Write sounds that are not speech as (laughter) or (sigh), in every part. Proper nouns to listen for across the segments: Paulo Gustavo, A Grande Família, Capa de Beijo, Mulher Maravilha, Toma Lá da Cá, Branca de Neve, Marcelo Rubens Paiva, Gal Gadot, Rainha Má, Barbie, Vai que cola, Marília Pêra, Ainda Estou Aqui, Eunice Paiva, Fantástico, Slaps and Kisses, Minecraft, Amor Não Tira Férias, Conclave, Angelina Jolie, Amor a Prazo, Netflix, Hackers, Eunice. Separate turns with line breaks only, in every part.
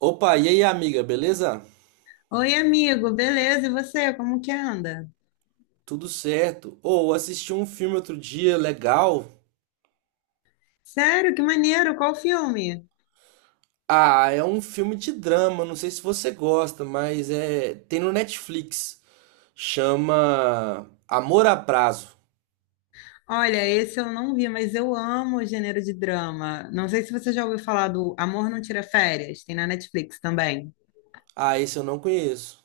Opa, e aí, amiga, beleza?
Oi, amigo, beleza? E você, como que anda?
Tudo certo? Assisti um filme outro dia, legal.
Sério, que maneiro, qual filme?
Ah, é um filme de drama, não sei se você gosta, mas é, tem no Netflix. Chama Amor a Prazo.
Olha, esse eu não vi, mas eu amo o gênero de drama. Não sei se você já ouviu falar do Amor Não Tira Férias, tem na Netflix também.
Ah, esse eu não conheço.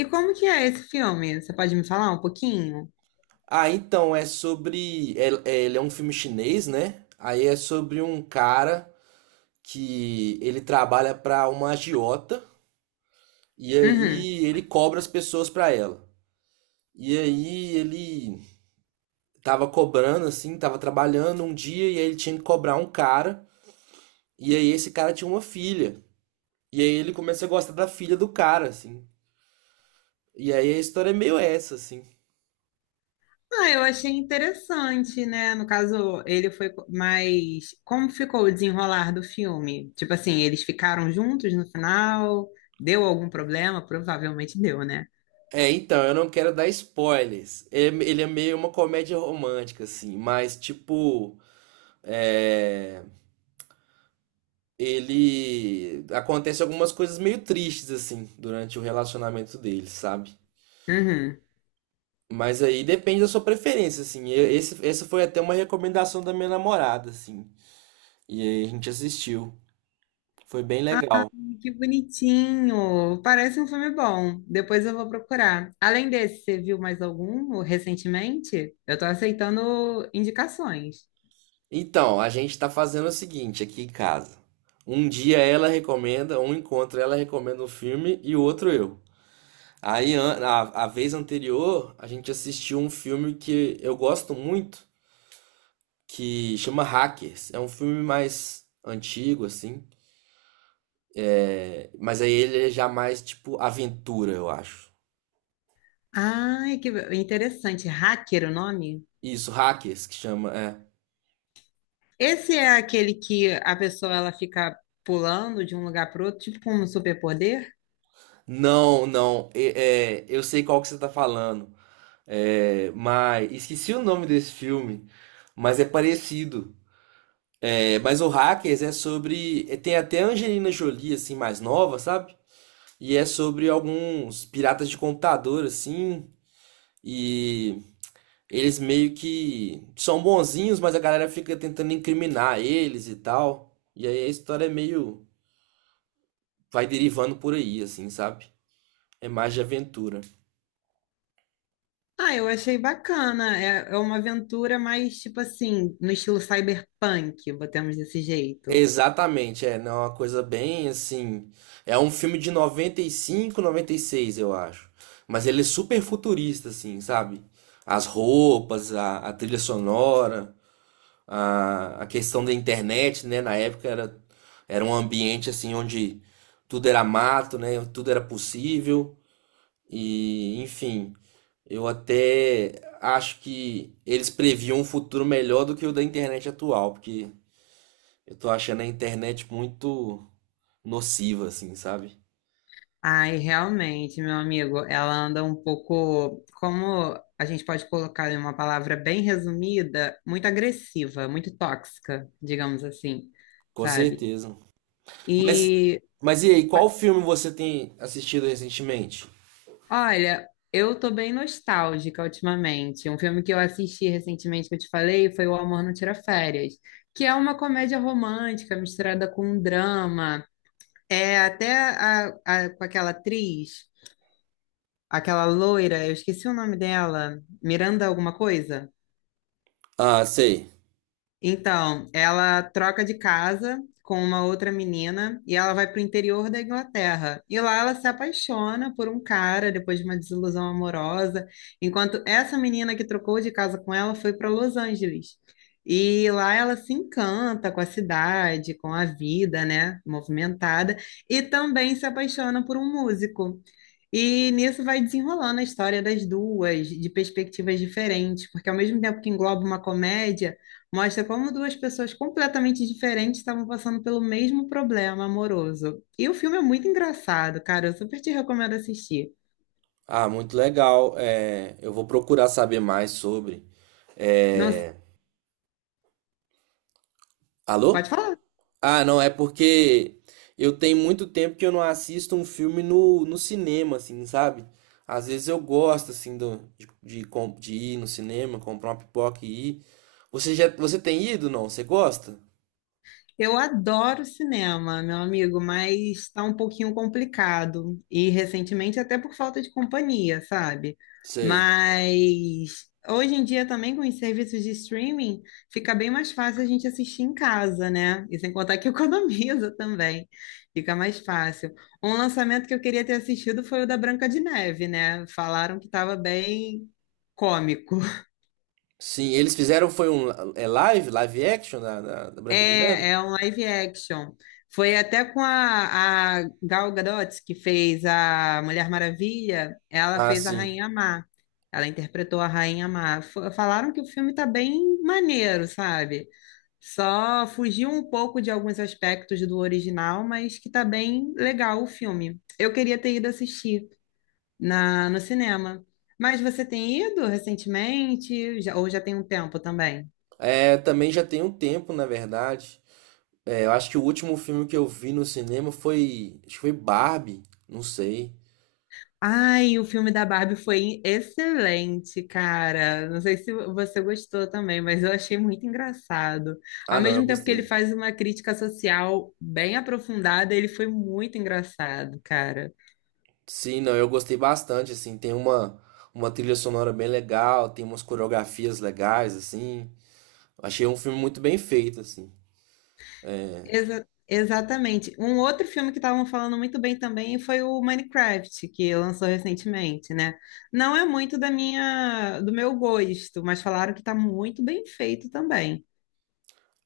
E como que é esse filme? Você pode me falar um pouquinho?
Ah, então é sobre, ele é um filme chinês, né? Aí é sobre um cara que ele trabalha para uma agiota e
Uhum.
aí ele cobra as pessoas para ela. E aí ele tava cobrando, assim, tava trabalhando um dia e aí ele tinha que cobrar um cara. E aí esse cara tinha uma filha. E aí ele começa a gostar da filha do cara, assim. E aí a história é meio essa, assim.
Ah, eu achei interessante, né? No caso, mais. Como ficou o desenrolar do filme? Tipo assim, eles ficaram juntos no final? Deu algum problema? Provavelmente deu, né?
É, então, eu não quero dar spoilers. Ele é meio uma comédia romântica, assim, mas tipo. É... Ele. Acontece algumas coisas meio tristes, assim, durante o relacionamento deles, sabe?
Uhum.
Mas aí depende da sua preferência, assim. Essa foi até uma recomendação da minha namorada, assim. E aí a gente assistiu. Foi bem legal.
Que bonitinho! Parece um filme bom. Depois eu vou procurar. Além desse, você viu mais algum recentemente? Eu tô aceitando indicações.
Então, a gente tá fazendo o seguinte aqui em casa. Um encontro ela recomenda um filme e o outro eu. Aí, a vez anterior, a gente assistiu um filme que eu gosto muito, que chama Hackers. É um filme mais antigo, assim. Mas aí ele é já mais tipo aventura, eu acho.
Ai, que interessante. Hacker, o nome?
Isso, Hackers que chama, é.
Esse é aquele que a pessoa ela fica pulando de um lugar para outro, tipo com um superpoder?
Não, não, eu sei qual que você tá falando. É, mas esqueci o nome desse filme, mas é parecido. É, mas o Hackers é sobre. Tem até a Angelina Jolie, assim, mais nova, sabe? E é sobre alguns piratas de computador, assim. E eles meio que são bonzinhos, mas a galera fica tentando incriminar eles e tal. E aí a história é meio, vai derivando por aí, assim, sabe? É mais de aventura.
Ah, eu achei bacana. É, é uma aventura mais tipo assim, no estilo cyberpunk, botamos desse jeito.
Exatamente, é, não, é uma coisa bem assim. É um filme de 95 96, eu acho. Mas ele é super futurista, assim, sabe? As roupas, a trilha sonora, a questão da internet, né? Na época era um ambiente assim onde tudo era mato, né? Tudo era possível. E, enfim, eu até acho que eles previam um futuro melhor do que o da internet atual, porque eu tô achando a internet muito nociva, assim, sabe?
Ai, realmente, meu amigo, ela anda um pouco, como a gente pode colocar em uma palavra bem resumida, muito agressiva, muito tóxica, digamos assim,
Com
sabe?
certeza. Mas,
E
mas e aí,
o-
qual filme você tem assistido recentemente?
olha, eu tô bem nostálgica ultimamente. Um filme que eu assisti recentemente que eu te falei foi O Amor Não Tira Férias, que é uma comédia romântica misturada com um drama. É até com aquela atriz. Aquela loira, eu esqueci o nome dela, Miranda alguma coisa?
Ah, sei.
Então, ela troca de casa com uma outra menina e ela vai para o interior da Inglaterra. E lá ela se apaixona por um cara depois de uma desilusão amorosa, enquanto essa menina que trocou de casa com ela foi para Los Angeles. E lá ela se encanta com a cidade, com a vida, né, movimentada, e também se apaixona por um músico. E nisso vai desenrolando a história das duas, de perspectivas diferentes, porque ao mesmo tempo que engloba uma comédia, mostra como duas pessoas completamente diferentes estavam passando pelo mesmo problema amoroso. E o filme é muito engraçado, cara. Eu super te recomendo assistir.
Ah, muito legal. É, eu vou procurar saber mais sobre.
Não,
É, Alô?
pode falar.
Ah, não, é porque eu tenho muito tempo que eu não assisto um filme no cinema, assim, sabe? Às vezes eu gosto, assim, do, de, com- de ir no cinema, comprar uma pipoca e ir. Você tem ido, não? Você gosta?
Eu adoro cinema, meu amigo, mas está um pouquinho complicado. E recentemente até por falta de companhia, sabe?
Sei.
Mas hoje em dia também com os serviços de streaming fica bem mais fácil a gente assistir em casa, né? E sem contar que (laughs) economiza também. Fica mais fácil. Um lançamento que eu queria ter assistido foi o da Branca de Neve, né? Falaram que estava bem cômico.
Sim, eles fizeram foi um live action da Branca de Neve?
É, é um live action. Foi até com a Gal Gadot, que fez a Mulher Maravilha, ela
Ah,
fez a
sim.
Rainha Má. Ela interpretou a Rainha Má. Falaram que o filme tá bem maneiro, sabe? Só fugiu um pouco de alguns aspectos do original, mas que tá bem legal o filme. Eu queria ter ido assistir no cinema. Mas você tem ido recentemente? Ou já tem um tempo também?
É, também já tem um tempo, na verdade. É, eu acho que o último filme que eu vi no cinema foi, acho que foi Barbie, não sei.
Ai, o filme da Barbie foi excelente, cara. Não sei se você gostou também, mas eu achei muito engraçado.
Ah,
Ao
não, eu
mesmo tempo que ele
gostei.
faz uma crítica social bem aprofundada, ele foi muito engraçado, cara.
Sim, não, eu gostei bastante, assim, tem uma trilha sonora bem legal, tem umas coreografias legais, assim. Achei um filme muito bem feito, assim.
Exatamente. Um outro filme que estavam falando muito bem também foi o Minecraft, que lançou recentemente, né? Não é muito da do meu gosto, mas falaram que tá muito bem feito também.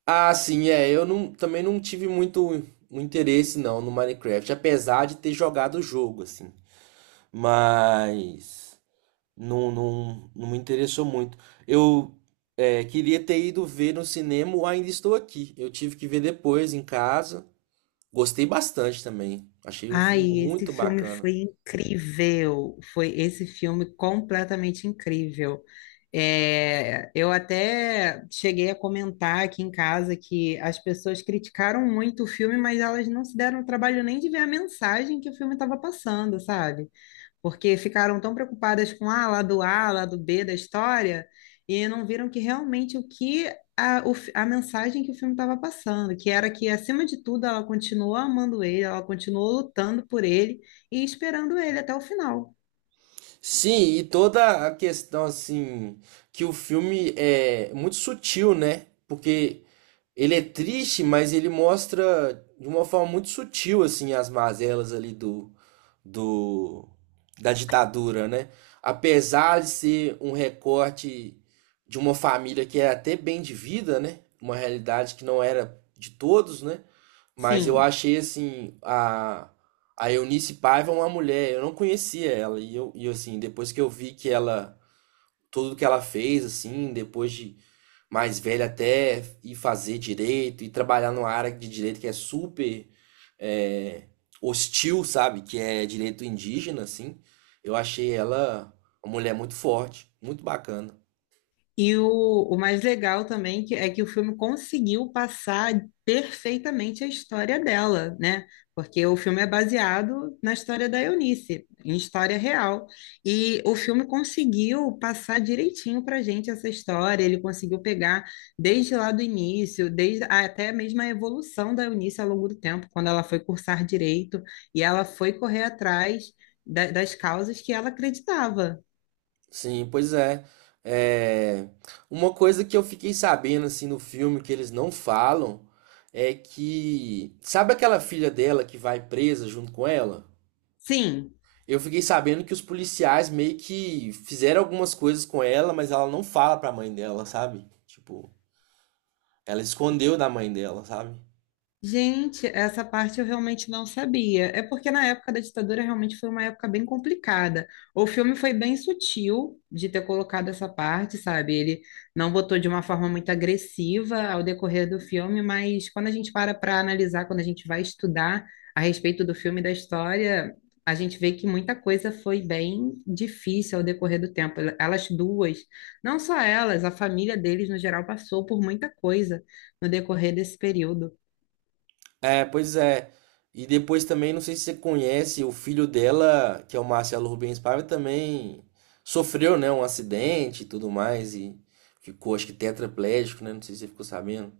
Ah, sim, é. Eu não, também não tive muito o interesse não no Minecraft, apesar de ter jogado o jogo, assim. Mas não, não, não me interessou muito. Eu queria ter ido ver no cinema o Ainda Estou Aqui. Eu tive que ver depois em casa. Gostei bastante também. Achei um filme
Ai, esse
muito
filme
bacana.
foi incrível. Foi esse filme completamente incrível. É, eu até cheguei a comentar aqui em casa que as pessoas criticaram muito o filme, mas elas não se deram o trabalho nem de ver a mensagem que o filme estava passando, sabe? Porque ficaram tão preocupadas com ah, lá do A, lá do B da história, e não viram que realmente o que a mensagem que o filme estava passando, que era que, acima de tudo, ela continuou amando ele, ela continuou lutando por ele e esperando ele até o final.
Sim, e toda a questão assim que o filme é muito sutil, né? Porque ele é triste, mas ele mostra de uma forma muito sutil assim as mazelas ali do, do da ditadura, né? Apesar de ser um recorte de uma família que era até bem de vida, né? Uma realidade que não era de todos, né? Mas eu
Sim.
achei assim a Eunice Paiva uma mulher, eu não conhecia ela e eu e assim, depois que eu vi que ela tudo que ela fez assim, depois de mais velha até ir fazer direito e trabalhar numa área de direito que é super é, hostil, sabe? Que é direito indígena, assim. Eu achei ela uma mulher muito forte, muito bacana.
E o mais legal também que, é que o filme conseguiu passar perfeitamente a história dela, né? Porque o filme é baseado na história da Eunice, em história real. E o filme conseguiu passar direitinho para gente essa história, ele conseguiu pegar desde lá do início, até mesmo a evolução da Eunice ao longo do tempo, quando ela foi cursar direito e ela foi correr atrás das causas que ela acreditava.
Sim, pois é. É, Uma coisa que eu fiquei sabendo, assim, no filme que eles não falam é que. Sabe aquela filha dela que vai presa junto com ela?
Sim,
Eu fiquei sabendo que os policiais meio que fizeram algumas coisas com ela, mas ela não fala pra mãe dela, sabe? Tipo, ela escondeu da mãe dela, sabe?
gente, essa parte eu realmente não sabia. É porque na época da ditadura realmente foi uma época bem complicada. O filme foi bem sutil de ter colocado essa parte, sabe? Ele não botou de uma forma muito agressiva ao decorrer do filme, mas quando a gente para para analisar, quando a gente vai estudar a respeito do filme e da história, a gente vê que muita coisa foi bem difícil ao decorrer do tempo. Elas duas, não só elas, a família deles no geral passou por muita coisa no decorrer desse período.
É, pois é. E depois também, não sei se você conhece, o filho dela, que é o Marcelo Rubens Paiva, também sofreu, né, um acidente e tudo mais, e ficou, acho que tetraplégico, né? Não sei se você ficou sabendo.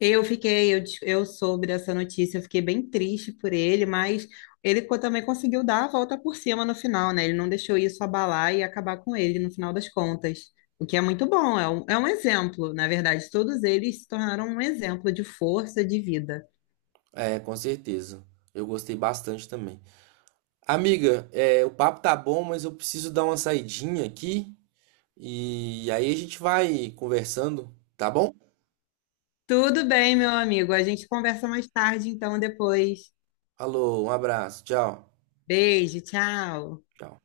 Eu soube dessa notícia, eu fiquei bem triste por ele, mas ele também conseguiu dar a volta por cima no final, né? Ele não deixou isso abalar e acabar com ele no final das contas, o que é muito bom, é um exemplo, na verdade, todos eles se tornaram um exemplo de força de vida.
É, com certeza. Eu gostei bastante também. Amiga, o papo tá bom, mas eu preciso dar uma saidinha aqui. E aí a gente vai conversando, tá bom?
Tudo bem, meu amigo, a gente conversa mais tarde, então depois.
Falou, um abraço, tchau.
Beijo, tchau.
Tchau.